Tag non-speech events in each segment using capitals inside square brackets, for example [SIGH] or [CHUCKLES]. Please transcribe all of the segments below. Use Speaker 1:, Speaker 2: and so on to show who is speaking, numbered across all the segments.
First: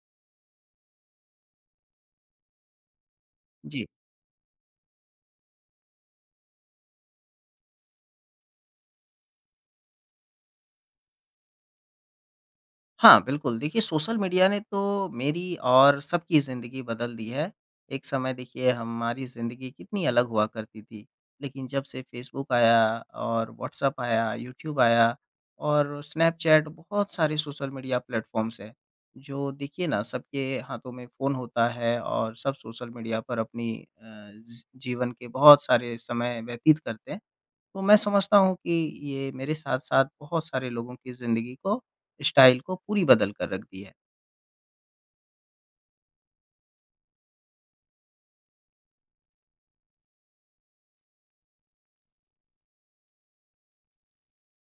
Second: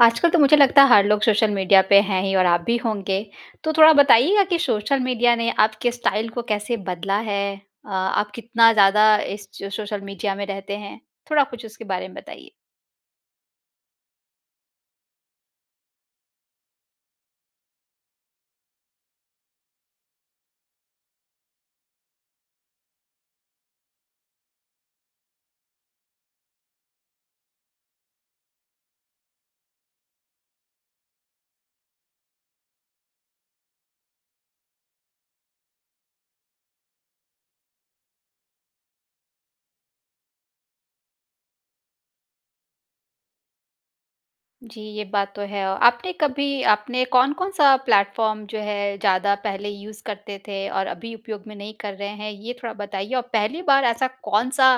Speaker 1: आजकल तो मुझे लगता है हर लोग सोशल मीडिया पे हैं ही और आप भी होंगे। तो
Speaker 2: जी।
Speaker 1: थोड़ा बताइएगा कि सोशल मीडिया ने आपके स्टाइल को कैसे बदला है? अ आप कितना ज़्यादा इस ज सोशल मीडिया में रहते हैं? थोड़ा कुछ उसके बारे में बताइए।
Speaker 2: हाँ बिल्कुल। देखिए, सोशल मीडिया ने तो मेरी और सबकी ज़िंदगी बदल दी है। एक समय देखिए हमारी ज़िंदगी कितनी अलग हुआ करती थी। लेक़िन जब से फेसबुक आया और व्हाट्सएप आया यूट्यूब आया और स्नैपचैट बहुत सारे सोशल मीडिया प्लेटफ़ॉर्म्स है। जो देखिए न सबके हाथों में फ़ोन होता है और सब सोशल मीडिया पर अपनी अ, ज़ी जीवन के बहुत सारे समय व्यतीत करते हैं, तो मैं समझता हूँ कि ये मेरे साथ-साथ बहुत सारे लोगों की ज़िंदगी को स्टाइल को पूरी बदल कर रख दी है।
Speaker 1: जी ये बात तो है। औ आपने कभी आपने कौन-कौन-सा प्लेटफ़ॉर्म जो है ज़्यादा पहले यूज़ करते थे और अभी उपयोग में नहीं कर रहे हैं ये थोड़ा बताइए? और पहली बार ऐसा कौन-सा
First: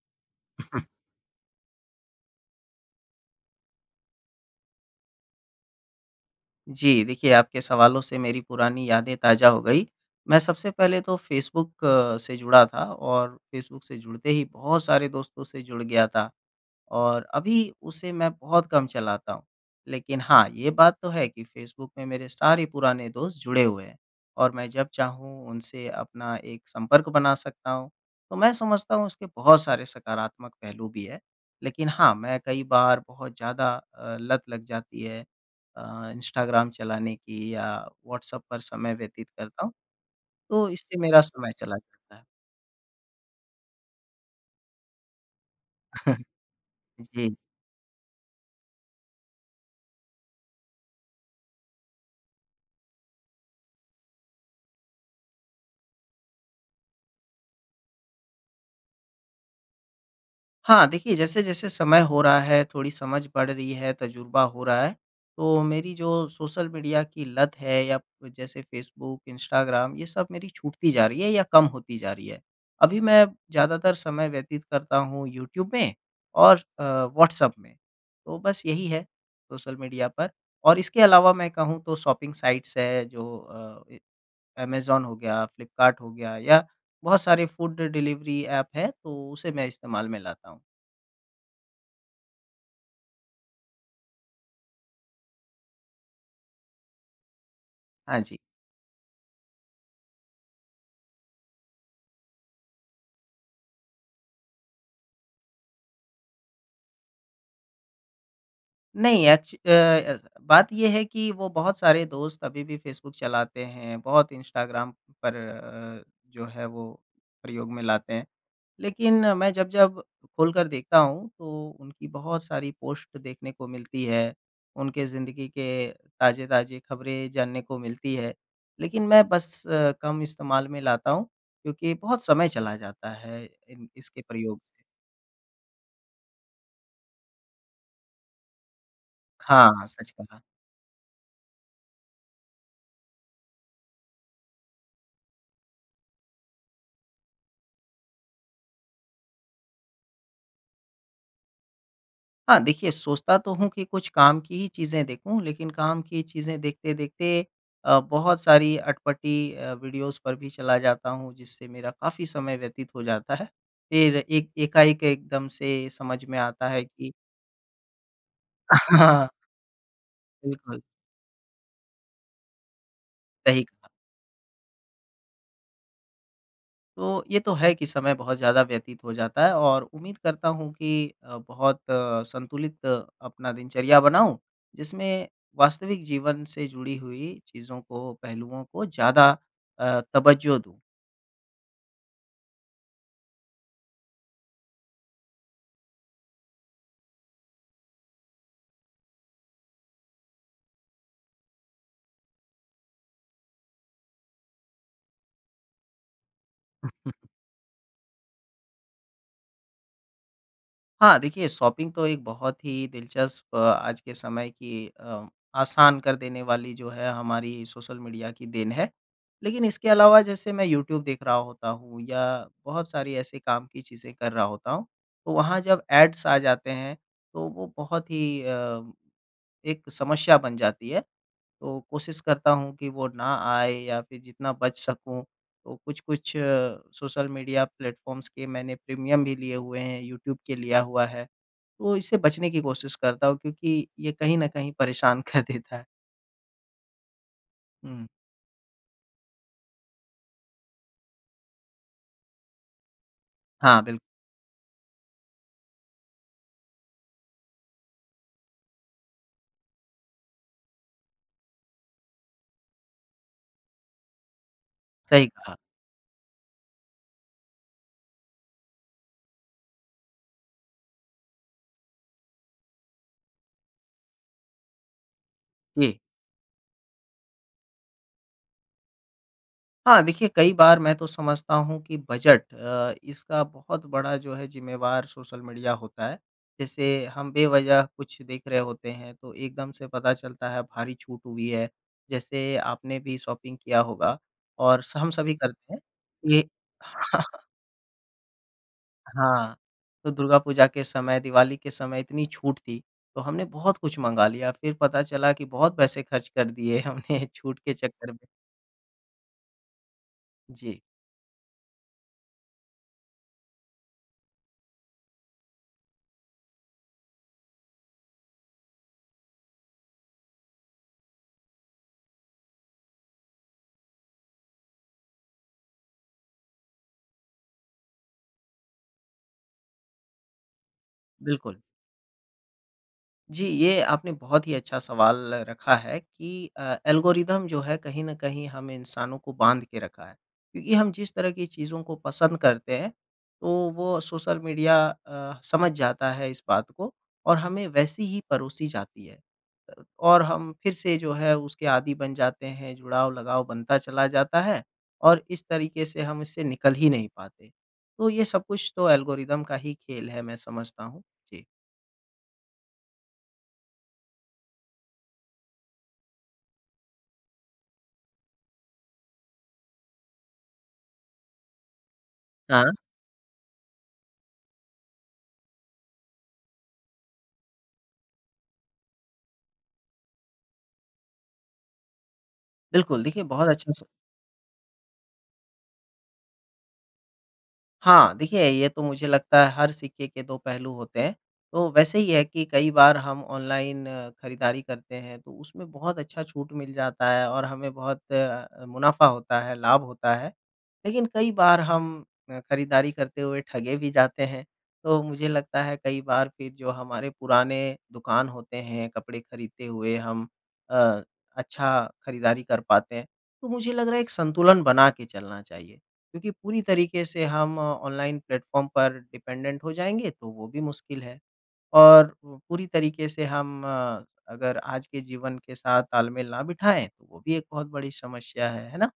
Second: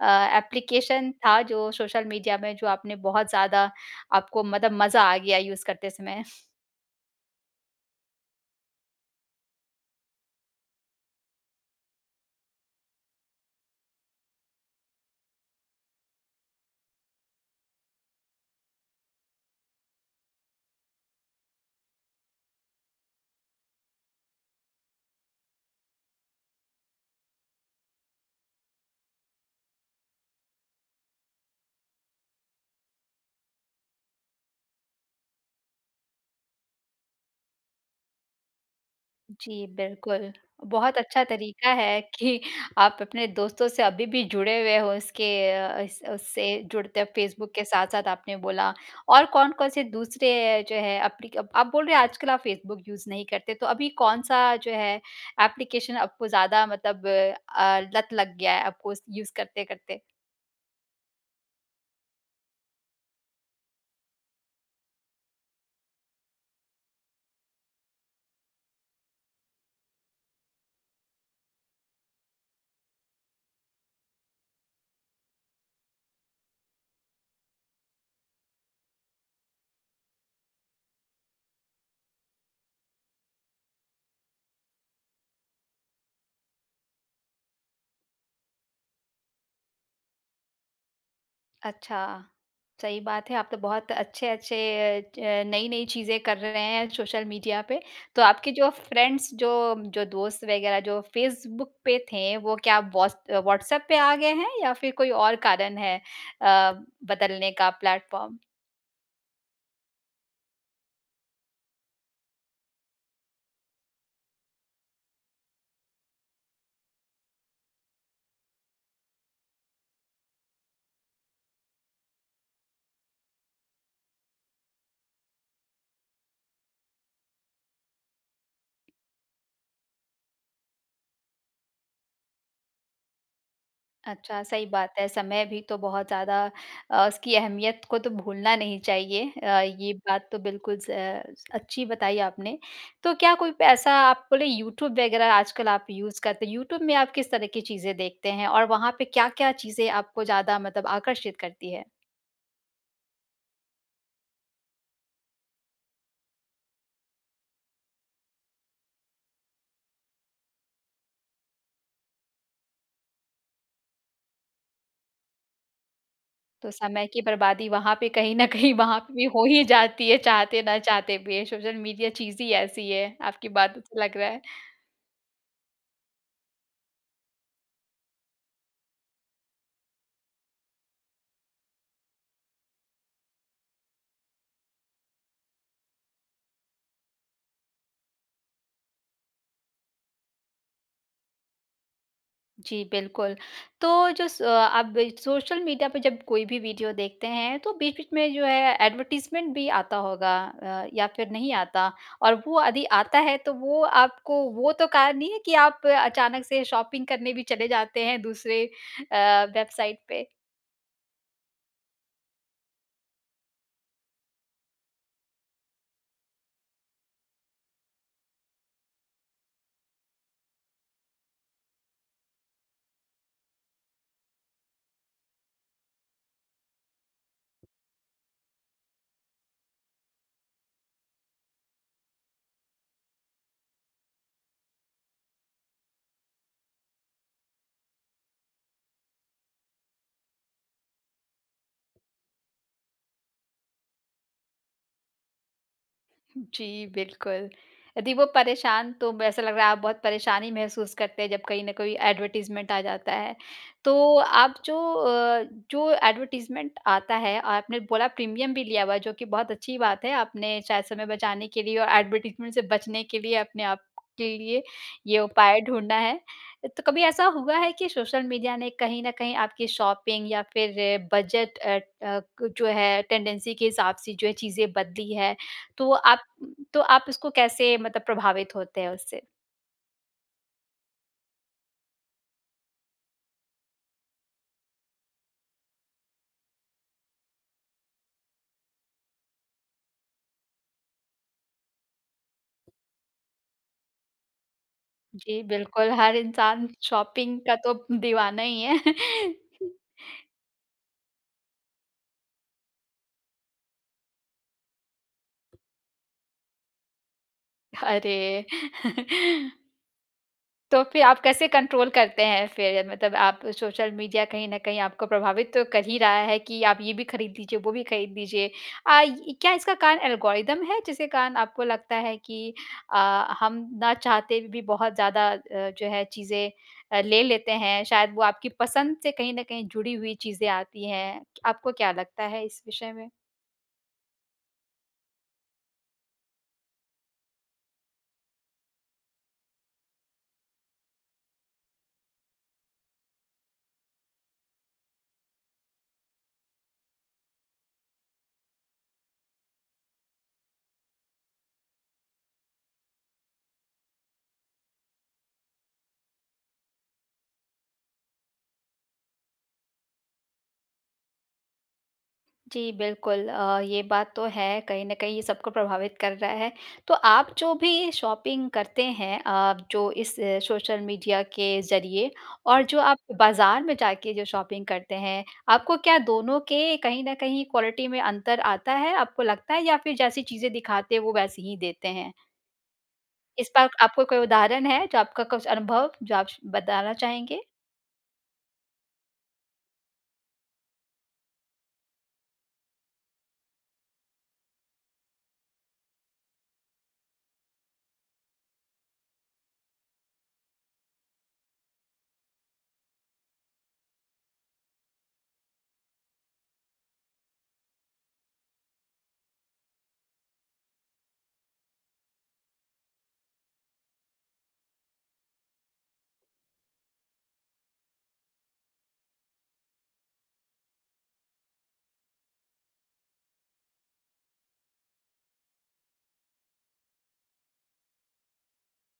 Speaker 1: अ,
Speaker 2: [COUGHS]
Speaker 1: एप्लीकेशन था जो सोशल मीडिया में जो आपने बहुत ज़्यादा आपको मतलब मज़ा आ गया यूज़ करते समय।
Speaker 2: जी। देखिए, आपके सवालों से मेरी पुरानी यादें ताज़ा हो गई। मैं सबसे पहले तो फेसबुक अ, से जुड़ा था और फेसबुक से जुड़ते ही बहुत सारे दोस्तों से जुड़ गया था और अभी उसे मैं बहुत कम चलाता हूँ। लेक़िन हाँ, ये बात तो है कि फेसबुक में मेरे सारे पुराने दोस्त जुड़े हुए हैं और मैं जब चाहूँ उनसे अपना एक संपर्क बना सकता हूँ। तो मैं समझता हूँ उसके बहुत सारे सकारात्मक पहलू भी हैं। लेक़िन हाँ, मैं कई बार बहुत ज़्यादा अ, लत लग जाती है अ, इंस्टाग्राम चलाने की या व्हाट्सएप पर समय व्यतीत करता
Speaker 1: जी
Speaker 2: हूँ
Speaker 1: बिल्कुल,
Speaker 2: तो
Speaker 1: बहुत
Speaker 2: इससे मेरा
Speaker 1: अच्छा
Speaker 2: समय
Speaker 1: तरीक़ा
Speaker 2: चला
Speaker 1: है
Speaker 2: जाता है।
Speaker 1: कि आप अपने दोस्तों से अभी-भी जुड़े हुए हो इसके अ, इस उस
Speaker 2: [CHUCKLES]
Speaker 1: उससे जुड़ते
Speaker 2: जी।
Speaker 1: फेसबुक के साथ-साथ आपने बोला और कौन-कौन से दूसरे जो हैं एप्लीक आप बोल रहे हो आजकल आप फेसबुक यूज़ नहीं करते तो अभी कौन-सा जो है एप्लीकेशन आपको ज़्यादा मतलब अ, लत लग गया है आपको उस यूज़ करते-करते?
Speaker 2: हाँ, देखिए जैसे-जैसे समय हो रहा है, थोड़ी समझ बढ़ रही है, तजुर्बा हो रहा है। तो मेरी जो सोशल मीडिया की लत है या जैसे फेसबुक, इंस्टाग्राम ये सब मेरी छूटती जा रही है या कम होती जा रही है। अभी मैं ज़्यादातर समय व्यतीत करता हूँ यूट्यूब में और अ, व्हाट्सएप में। तो बस यही है सोशल मीडिया पर और इसके अलावा मैं कहूँ तो शॉपिंग साइट्स है जो अ, ऐमज़ॉन हो गया, फ्लिपकार्ट हो गया या बहुत सारे फूड डिलीवरी ऐप है, तो उसे मैं इस्तेमाल में लाता हूँ।
Speaker 1: अच्छा सही बात है। आप तो बहुत अच्छे-अच्छे च नई-नई चीज़ें कर रहे हैं सोशल मीडिया पे।
Speaker 2: हाँ
Speaker 1: तो
Speaker 2: जी।
Speaker 1: आपके जो फ्रेंड्स जो जो दोस्त वगैरह जो फेसबुक पे थे, वो क्या व्हाट्स व्हाट्सएप पे आ गए हैं या फ़िर कोई और कारण है अ, बदलने का प्लेटफॉर्म।
Speaker 2: नहीं, एक्च अ, ऐसा बात ये है कि वो बहुत सारे दोस्त अभी भी फेसबुक चलाते हैं, बहुत इंस्टाग्राम पर अ, जो है वो प्रयोग में लाते हैं। लेकिन मैं जब-जब खोल कर देखता हूँ तो उनकी बहुत सारी पोस्ट देखने को मिलती है, उनके ज़िंदगी के ताज़े-ताज़े खबरें जानने को मिलती है। लेकिन मैं बस अ, कम इस्तेमाल में लाता हूँ क्योंकि बहुत समय चला जाता है इन इसके
Speaker 1: अच्छा,
Speaker 2: प्रयोग से।
Speaker 1: सही बात है। समय भी तो बहुत ज़्यादा अ, उसकी अहमियत को तो भूलना नहीं चाहिए। अ,
Speaker 2: हाँ, हाँ।
Speaker 1: ये
Speaker 2: सच
Speaker 1: बात तो
Speaker 2: कहा।
Speaker 1: बिल्कुल स अ, अच्छी बताई आपने। तो क्या कोई पैसा आप बोले यूट्यूब वगैरह आजकल आप यूज़ करते हैं यूट्यूब में आप किस तरह की चीज़ें देखते हैं। और वहाँ पे क्या-क्या चीज़ें आपको ज़्यादा मतलब आकर्षित करती है?
Speaker 2: हाँ, देखिए सोचता तो हूँ कि कुछ काम की ही चीज़ें देखूँ लेकिन काम की चीज़ें देखते-देखते अ, बहुत सारी अटपटी अ, वीडियोज़ पर भी चला जाता हूँ जिससे मेरा काफ़ी समय व्यतीत हो जाता है। फिर एक एकाएक एकदम से समझ में आता
Speaker 1: तो
Speaker 2: है
Speaker 1: समय
Speaker 2: कि
Speaker 1: की बर्बादी वहाँ पे कहीं न कहीं वहाँ पे भी
Speaker 2: हाँ।
Speaker 1: हो ही जाती है चाहते ना
Speaker 2: बिल्कुल।
Speaker 1: चाहते भी है, सोशल मीडिया चीज़ ही ऐसी है, आपकी
Speaker 2: सही
Speaker 1: बातों
Speaker 2: कहा।
Speaker 1: से लग रहा है।
Speaker 2: तो ये तो है कि समय बहुत ज़्यादा व्यतीत हो जाता है और उम्मीद करता हूँ कि अ, बहुत संतुलित अपना दिनचर्या बनाऊँ जिसमें वास्तविक जीवन से जुड़ी हुई चीज़ों को पहलुओं को ज़्यादा अ, तवज्जो दूँ।
Speaker 1: जी, बिल्कुल तो जो स अ, आप सोशल मीडिया पे जब कोई भी वीडियो देखते हैं, तो बीच-बीच में जो है एडवर्टाइज़मेंट भी आता होगा अ, या फिर नहीं आता और वो यदि आता है तो वो आपको वो तो कारण नहीं है कि आप अचानक से शॉपिंग करने भी चले जाते हैं दूसरे अ, वेबसाइट पे?
Speaker 2: हाँ, देखिए शॉपिंग तो एक बहुत ही दिलचस्प आज के समय की अ, आसान कर देने वाली जो है हमारी सोशल मीडिया की देन है। लेकिन इसके अलावा जैसे मैं यूट्यूब देख रहा होता हूँ या बहुत सारी ऐसे काम की चीज़ें कर रहा होता हूँ, तो वहाँ जब एड्स आ जाते हैं तो वो बहुत ही अ, एक समस्या बन जाती है, तो कोशिश करता हूँ कि वो ना आए या फिर जितना बच सकूँ तो कुछ-कुछ अ, सोशल मीडिया प्लेटफ़ॉर्म्स के मैंने प्रीमियम भी लिए हुए हैं। यूट्यूब के लिया हुआ है तो इससे बचने की कोशिश करता हूँ क्योंकि ये कहीं न कहीं परेशान कर देता है।
Speaker 1: जी, बिल्कुल।
Speaker 2: हुँ।
Speaker 1: यदि वो परेशान तो ब ऐसा लग रहा है आप बहुत परेशानी महसूस करते हैं जब कहीं ना कोई एडवर्टाइजमेंट आ जाता है।
Speaker 2: हाँ,
Speaker 1: तो
Speaker 2: बिल्क
Speaker 1: आप जो अ, जो एडवर्टाइजमेंट आता है, आपने बोला प्रीमियम भी लिया हुआ है जो कि बहुत अच्छी बात है आपने शायद समय बचाने के लिए और एडवर्टाइजमेंट से बचने के लिए अपने आपके लिए ये
Speaker 2: सही कहा।
Speaker 1: उपाय ढूँढा है। तो कभी ऐसा हुआ है कि सोशल मीडिया ने कहीं न कहीं आपकी शॉपिंग या फिर बजट अ, क जो है टेंडेंसी के हिसाब से जो है चीज़ें बदली है, तो
Speaker 2: जी।
Speaker 1: आप तो आप इसको कैसे मतलब प्रभावित होते हैं उससे?
Speaker 2: हाँ, देखिए कई बार मैं तो समझता हूँ कि बजट अ, इसका बहुत बड़ा जो है ज़िम्मेवार सोशल मीडिया होता है, जैसे हम बेवज़ह कुछ देख रहे होते हैं तो एकदम से पता चलता है भारी छूट हुई है, जैसे आपने भी शॉपिंग किया होगा और स हम सभी
Speaker 1: जी,
Speaker 2: करते हैं
Speaker 1: बिल्कुल हर
Speaker 2: ये
Speaker 1: इंसान शॉपिंग
Speaker 2: [CHUCKLES]
Speaker 1: का तो दीवाना ही है।
Speaker 2: हाँ,
Speaker 1: [CHUCKLES]
Speaker 2: तो दुर्गा पूजा के समय, दिवाली के समय इतनी छूट थी तो हमने बहुत कुछ मँगा लिया, फिर पता चला कि बहुत पैसे खर्च कर दिए हमने छूट के चक्कर में।
Speaker 1: अरे! [CHUCKLES]
Speaker 2: जी।
Speaker 1: तो फिर आप कैसे कंट्रोल करते हैं फिर मतलब आप सोशल मीडिया कहीं न कहीं आपको प्रभावित तो कर ही रहा है कि आप ये भी ख़रीद लीजिए, वो भी ख़रीद लीजिए। अ, क्या इसका कार एल्गोरिदम है, जिसके कारण आपको लगता है कि अ, हम ना चाहते भी बहुत ज़्यादा अ, जो है चीज़ें अ, ले लेते हैं। शायद वो आपकी पसंद से कहीं न कहीं जुड़ी हुई चीज़ें आती हैं,
Speaker 2: बिल्कुल।
Speaker 1: आपको क्या लगता है इस विषय में?
Speaker 2: जी, ये आपने बहुत ही अच्छा सवाल रखा है कि अ, एल्गोरिदम जो है, कहीं न कहीं हम इंसानों को बाँध के रखा है। क्योंकि हम जिस तरह की चीज़ें को पसंद करते हैं तो वो सोशल मीडिया अ, समझ जाता है इस बात को और हमें वैसे ही परोसी जाती है। अ, और हम फिर से जो है उसके आदि बन जाते हैं, जुड़ाव लगाव बनता चला जाता है और इस तरीके से हम इससे निकल ही नहीं पाते, तो ये सब कुछ तो एल्गोरिदम का ही खेल है मैं समझता हूँ। जी।
Speaker 1: जी बिल्कुल। अ, ये बात तो है कहीं न कहीं ये सबको प्रभावित कर रहा है। तो आप जो भी शॉपिंग करते हैं अ, जो इस सोशल मीडिया के ज़रिए और
Speaker 2: हाँ।
Speaker 1: जो आप बाज़ार में जाके जो शॉपिंग करते हैं आपको क्या दोनों के कहीं न कहीं क्वालिटी में अंतर आता है, आपको लगता है? या फिर जैसी चीज़ें दिखाते हैं वो वैसे ही देते हैं?
Speaker 2: बिल्कुल। देखिए
Speaker 1: इस
Speaker 2: बहुत
Speaker 1: पर
Speaker 2: अच्छा स
Speaker 1: आपको कोई उदाहरण है जो आपका कुछ अनुभव जो आप स बताना चाहेंगे।
Speaker 2: हाँ, देखिए ये तो मुझे लगता है हर सिक्के के दो पहलू होते हैं, तो वैसे ही है कि कई बार हम ऑनलाइन खरीदारी करते हैं तो उसमें बहुत अच्छा छूट मिल जाता है और हमें बहुत अ, मुनाफ़ा होता है, लाभ होता है, लेकिन कई बार हम अ, खरीदारी करते हुए ठगे भी जाते हैं। तो मुझे लगता है कई बार फिर जो हमारे पुराने दुकान होते हैं कपड़े खरीदते हुए हम अ, अच्छा खरीदारी कर पाते हैं। तो मुझे लग रहा है एक संतुलन बना के चलना चाहिए। क्योंकि पूरी तरीके से हम ऑनलाइन प्लेटफ़ॉर्म पर डिपेंडेंट हो जाएँगे तो वो भी मुश्किल है और पूरी तरीके से हम अ, अगर आज के जीवन के साथ ताल-मेल ना बिठाएँ तो वो भी एक बहुत बड़ी समस्या है, है ना?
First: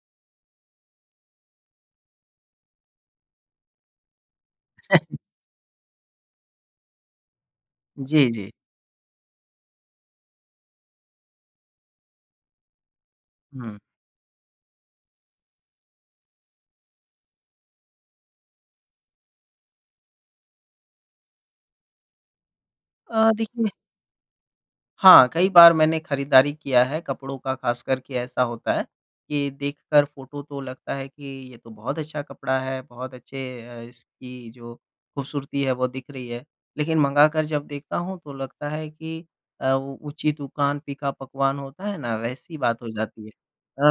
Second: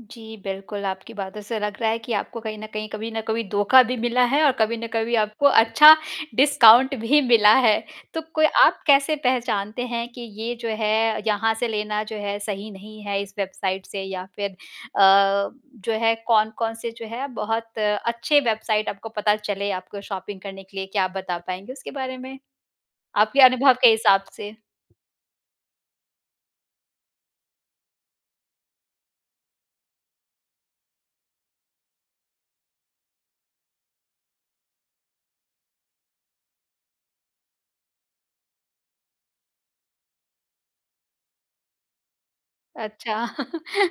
Speaker 1: जी, बिल्कुल आपकी बातों से लग रहा है कि आपको कहीं न कहीं, कभी न कभी धोखा भी मिला है और कभी ना कभी
Speaker 2: [CHUCKLES]
Speaker 1: आपको अच्छा डिस्काउंट भी मिला है। तो
Speaker 2: जी,
Speaker 1: कोई
Speaker 2: जी।
Speaker 1: आप कैसे पहचानते हैं कि ये जो है, यहाँ से लेना जो है सही नहीं है इस
Speaker 2: हुँ।
Speaker 1: वेबसाइट से या फिर अ, जो है कौन-कौन से जो है बहुत अच्छे वेबसाइट आपको पता चले आपको शॉपिंग करने के लिए, क्या आप बता पाएँगे उसके बारे में?
Speaker 2: अ,
Speaker 1: आपके
Speaker 2: देखिए
Speaker 1: अनुभव के हिसाब से।
Speaker 2: हाँ, कई बार मैंने खरीदारी किया है, कपड़ों का ख़ास कर के ऐसा होता है, कि देखकर फोटो तो लगता है कि ये तो बहुत अच्छा कपड़ा है, बहुत अच्छे अ, इसकी जो खूबसूरती है वो दिख रही है, लेकिन मँगाकर जब देखता हूँ तो लगता है कि अ, उ ऊँची दुकान, फ़ीका पकवान होता है ना, वैसी बात हो जाती
Speaker 1: अच्छा।
Speaker 2: है।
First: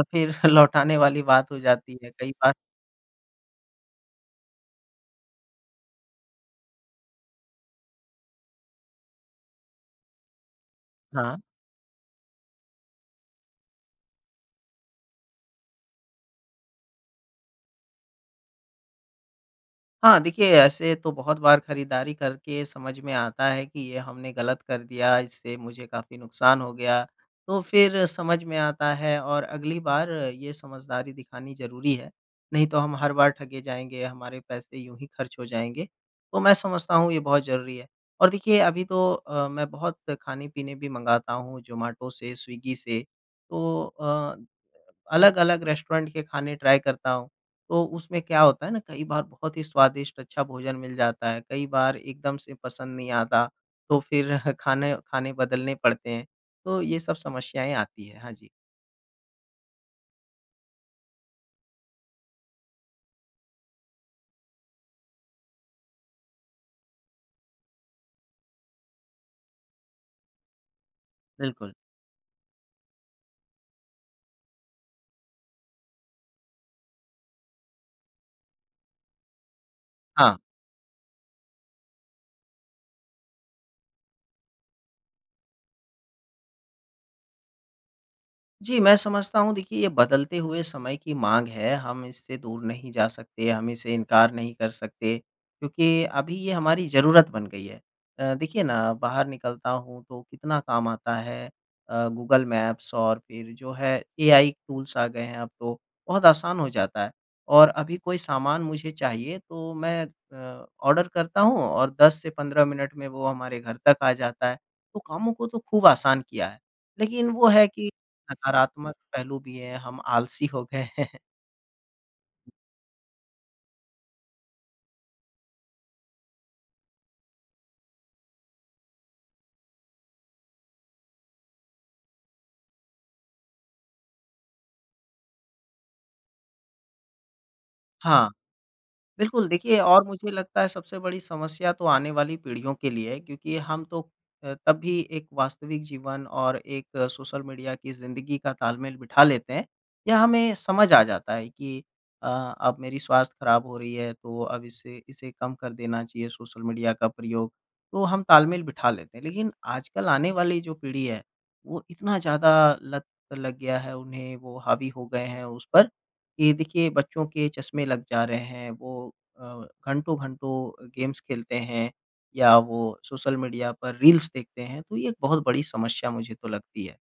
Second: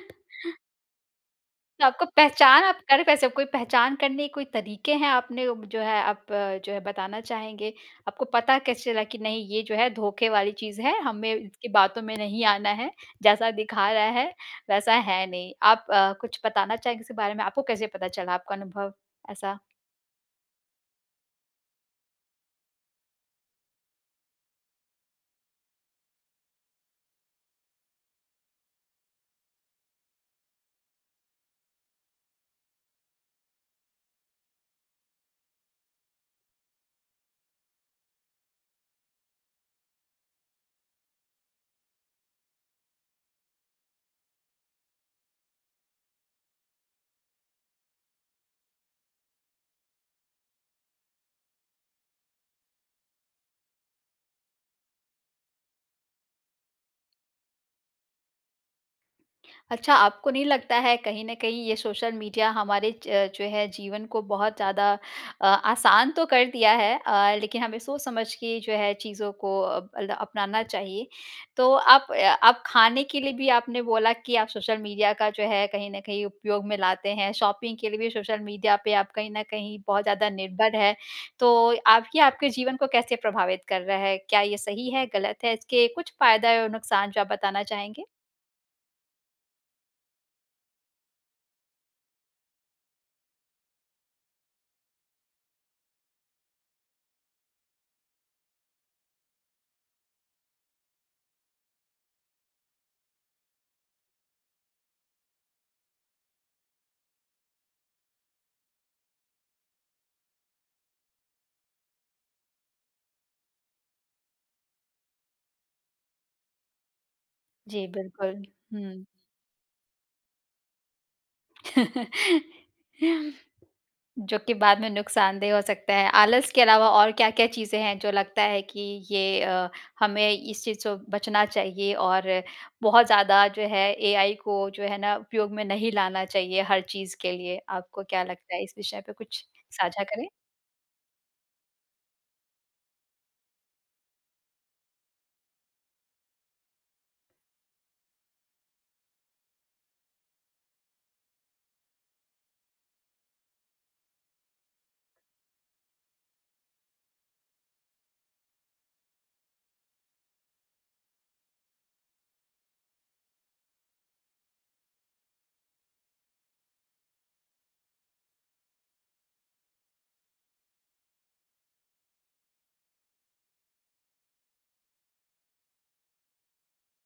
Speaker 2: अ, फिर [CHUCKLES] लौटाने वाली बात हो
Speaker 1: तो
Speaker 2: जाती
Speaker 1: आपको
Speaker 2: है कई बार।
Speaker 1: पहचान आप कर वैसे कोई पहचान करने के कोई तरीके हैं आपने जो है, आप जो है बताना चाहेंगे? आपको पता कैसे चला कि नहीं, ये जो है धोखे वाली चीज़ है हमें
Speaker 2: हाँ।
Speaker 1: इसकी बातों में नहीं आना है, जैसा दिखा रहा है वैसा है नहीं। आप अ, कुछ बताना चाहेंगे इसके बारे में आपको कैसे पता चला आपका अनुभव ऐसा?
Speaker 2: हाँ, देखिए ऐसे तो बहुत बार खरीदारी करके समझ में आता है कि ये हमने गलत कर दिया इससे मुझे काफ़ी नुकसान हो गया। तो फिर समझ में आता है और अगली बार ये समझदारी दिखानी ज़रूरी है, नहीं तो हम हर बार ठगे जाएँगे, हमारे पैसे यूँ ही खर्च हो जाएँगे। तो मैं समझता हूँ ये बहुत ज़रूरी है और देखिए अभी तो अ, मैं बहुत खाने-पीने भी मँगाता हूँ जोमाटो से, स्विग्गी से तो अ, अलग-अलग रेस्टोरेंट के खाने ट्राय करता हूँ तो उसमें क्या होता है ना, कई बार बहुत ही स्वादिष्ट अच्छा भोजन मिल जाता है, कई बार एकदम से पसंद नहीं आता तो फिर खाने खाने बदलने पड़ते हैं। तो ये सब समस्याएँ आती हैं। हाँ जी।
Speaker 1: अच्छा आपको नहीं लगता है कहीं न कहीं ये सोशल मीडिया हमारे ज जो है जीवन को बहुत ज़्यादा अ, आसान तो कर दिया है अ, लेकिन हमें सोच-समझ के जो है चीज़ो को अब अल्दा अपनाना चाहिए। तो
Speaker 2: बिल्कुल।
Speaker 1: आप अ, आप खाने के लिए भी आपने बोला कि आप सोशल मीडिया का जो है कहीं न कहीं उपयोग में लाते हैं, शॉपिंग के लिए भी सोशल मीडिया पे आप कहीं न कहीं बहुत ज़्यादा
Speaker 2: हाँ।
Speaker 1: निर्भर हैं। तो आपकी आपके जीवन को कैसे प्रभावित कर रहा है? क्या ये सही है, गलत है? इसके कुछ फ़ायदा और नुकसान जो आप बताना चाहेंगे?
Speaker 2: जी, मैं समझता हूँ देखिए ये बदलते हुए समय की माँग है हम इससे दूर नहीं जा सकते, हम इसे इनकार नहीं कर सकते, क्योंकि अभी ये हमारी ज़रूरत बन गई है। अ, देखिए ना बाहर निकलता हूँ तो कितना काम आता है अ, गूगल मैप्स और फिर जो है, एआई टूल्स आ गए हैं अब तो, बहुत आसान हो जाता है। और अभी कोई सामान मुझे चाहिए, तो मैं अ, ऑर्डर करता हूँ और 10 से 15 मिनट में वो हमारे घर तक आ जाता है, तो कामो को तो खूब आसान किया है। लेकिन वो है
Speaker 1: जी,
Speaker 2: कि
Speaker 1: बिल्कुल
Speaker 2: नकारात्मक
Speaker 1: हुँ।
Speaker 2: पहलू भी हैं, हम आलसी हो गए हैं।
Speaker 1: [LAUGHS] जो कि बाद में नुकसानदेह हो सकता है। आलस के अलावा और क्या-क्या चीज़ें हैं, जो लगता है कि ये अ, हमें इस चीज़ सो बचना चाहिए? और बहुत ज़्यादा जो है, एआई को जो है ना उपयोग में नहीं लाना चाहिए हर चीज़ के लिए। आपको क्या
Speaker 2: हाँ।
Speaker 1: लगता है? इस विषय पे कुछ
Speaker 2: बिल्कुल, देखिए
Speaker 1: साझा
Speaker 2: और
Speaker 1: करें।
Speaker 2: मुझे लगता है सबसे बड़ी समस्या तो आने वाली पीढ़ियों के लिए है क्योंकि हम तो अ, तब भी एक वास्तविक जीवन और एक सोशल मीडिया की ज़िंदगी का तालमेल बिठा लेते हैं। या हमें समझ आ जाता है कि अ, अब मेरी स्वास्थ्य खराब हो रही है, तो अब इसे इसे कम कर देना चाहिए सोशल मीडिया का प्रयोग, तो हम तालमेल बिठा लेते हैं। लेकिन आजकल आने वाली जो पीढ़ी है, वो इतना ज़्यादा लत लग गया है उन्हें, वो हावी हो गए हैं उस पर, कि ये देखिए बच्चों के चश्मे लग जा रहे हैं वो अ, घंटों-घंटों अ, गेम्स खेलते हैं या वो सोशल मीडिया पर रील्स देखते हैं, तो ये एक बहुत बड़ी समस्या मुझे तो लगती है।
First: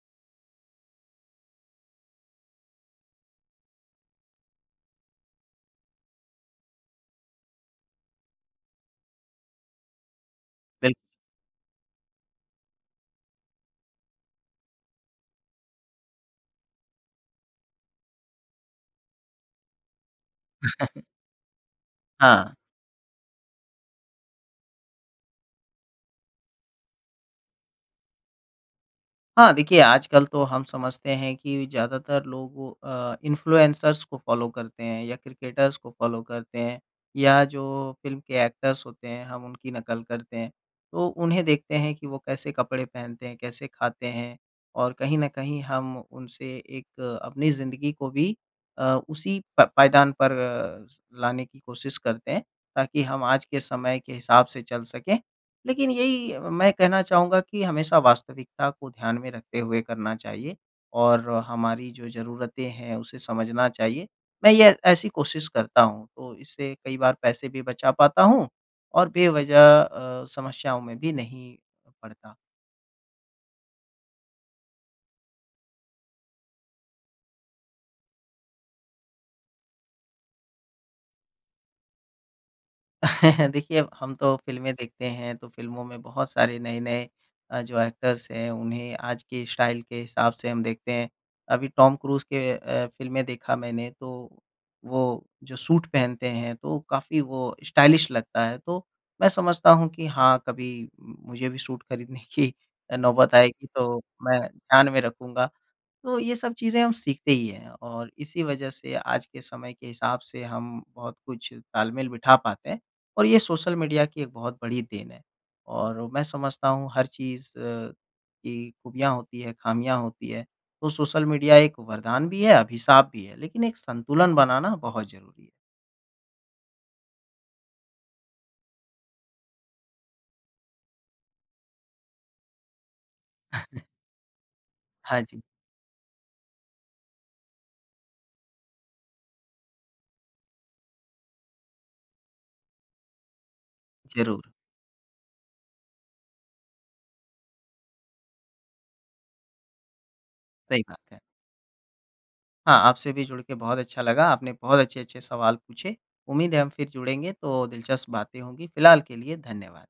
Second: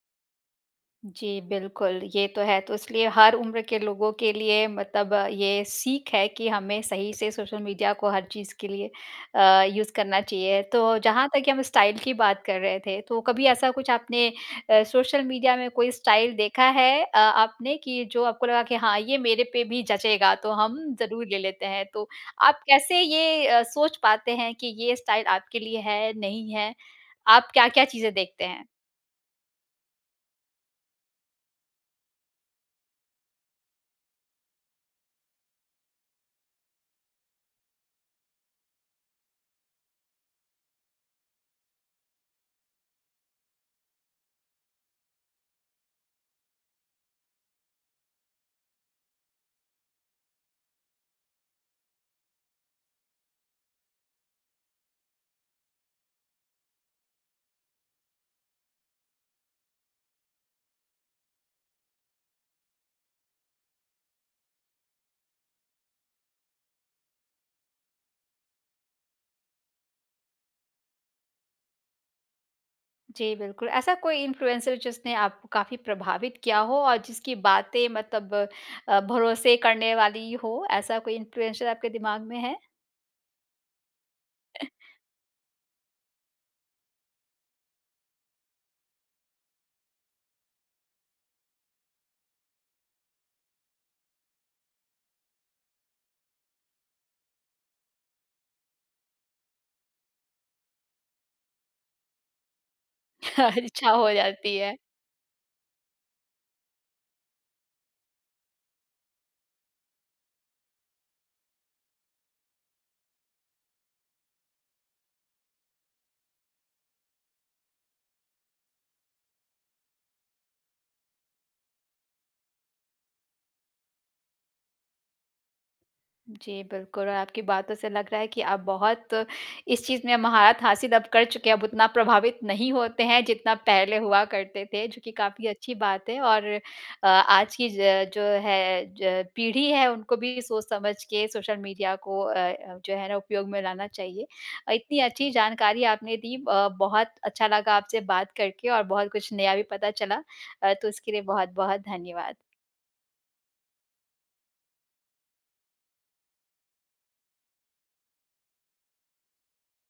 Speaker 1: जी, बिल्कुल ये तो है। तो इसलिए हर उम्र के लोगों के लिए मतलब ये सीख है कि हमें सही से सोशल मीडिया को हर चीज़ के लिए अ, यूज़ करना चाहिए।
Speaker 2: बिल्
Speaker 1: तो जहाँ तक हम स्टाइल की बात कर रहे थे तो कभी ऐसा कुछ आपने अ, सोशल मीडिया में कोई स्टाइल देखा है अ, आपने कि जो आपको लगा कि हाँ ये मेरे पे भी जचेगा तो हम
Speaker 2: [CHUCKLES]
Speaker 1: ज़रूर ले लेते हैं। तो
Speaker 2: हाँ।
Speaker 1: आप कैसे ये अ, सोच पाते हैं कि ये स्टाइल आपके लिए है नहीं है? आप क्या-क्या चीज़ें देखते हैं?
Speaker 2: हाँ, देखिए आजकल तो हम समझते हैं कि ज़्यादातर लोगों अ, इन्फ्लुएंसर्स को फ़ॉलो करते हैं या क्रिकेटर्स को फॉलो करते हैं, या जो फ़िल्म के एक्टर्स होते हैं, हम उनकी नकल करते हैं। तो उन्हें देखते हैं कि वो कैसे कपड़े पहनते हैं, कैसे ख़ाते हैं और कहीं न कहीं हम उनसे एक अपनी ज़िंदगी को भी अ, उसी प पायदान पर स लाने की कोशिश करते हैं ताकि हम आज के समय के हिसाब से चल सकें। लेकिन यही मैं कहना चाहूँगा कि हमेशा वास्तविकता को ध्यान में रखते हुए करना चाहिए और हमारी जो ज़रूरतें हैं उसे समझना चाहिए। मैं ये ऐसी कोशिश करता हूँ तो इससे कई बार पैसे भी बचा पाता हूँ और बेवजह अ, समस्याओं में भी नहीं पड़ता।
Speaker 1: जी, बिल्कुल। ऐसा कोई इन्फ्लुएंसर जिसने आपको काफ़ी प्रभावित किया हो? और जिसकी बातें मतलब अ, भरोसे करने वाली हो, ऐसा कोई इन्फ्लुएंसर आपके दिमाग में है?
Speaker 2: [CHUCKLES] देखिए अब हम तो फ़िल्में देखते हैं तो फ़िल्मों में बहुत सारे नए-नए अ, जो एक्टर्स हैं, उन्हें आज की स्टाइल के हिसाब से हम देखते हैं। अभी टॉम क्रूज के अ, फ़िल्में देखा मैंने तो वो जो सूट पहनते हैं तो काफ़ी वो स्टाइलिश लगता है तो मैं समझता हूँ कि हाँ कभी मुझे भी सूट खरीदने की अ, नौबत आएगी
Speaker 1: अच्छा,
Speaker 2: तो
Speaker 1: हो
Speaker 2: मैं
Speaker 1: जाती है।
Speaker 2: ध्यान में रखूँगा। तो ये सब चीज़ें हम सीखते ही हैं, और इसी वज़ह से आज के समय के हिसाब से हम बहुत कुछ तालमेल बिठा पाते हैं। और ये सोशल मीडिया की एक बहुत बड़ी देन है। और मैं समझता हूँ हर चीज़ अ, की खूबियाँ होती हैं, खामियाँ होती हैं। तो सोशल मीडिया एक वरदान भी है अभिशाप भी है, लेकिन एक संतुलन बनाना बहुत ज़रूरी है।
Speaker 1: जी, बिल्कुल और आपकी बातों से लग रहा है कि आप बहुत इस चीज़ में महारथ हासिल अब कर चुके हैं अब उतना प्रभावित नहीं होते हैं जितना
Speaker 2: [CHUCKLES]
Speaker 1: पहले हुआ करते थे, जो कि
Speaker 2: हाँ जी।
Speaker 1: काफ़ी अच्छी बात है। और आज की ज जो है ज पीढ़ी है उनको भी सोच-समझ के सोशल मीडिया को अ, जो है ना उपयोग में लाना चाहिए।
Speaker 2: ज़रूर।
Speaker 1: अ, इतनी अच्छी जानकारी आपने दी ब बहुत अच्छा लगा आपसे बात करके और बहुत कुछ नया भी पता चला अ,
Speaker 2: सही
Speaker 1: तो
Speaker 2: बात
Speaker 1: इसके
Speaker 2: है।
Speaker 1: लिए बहुत-बहुत धन्यवाद।
Speaker 2: हाँ, आपसे भी जुड़ के बहुत अच्छा लगा, आपने बहुत अच्छे-अच्छे सवाल पूछे। उम्मीद है हम फिर जुड़ेंगे तो दिलचस्प बातें होंगी, फ़िलहाल के लिए धन्यवाद।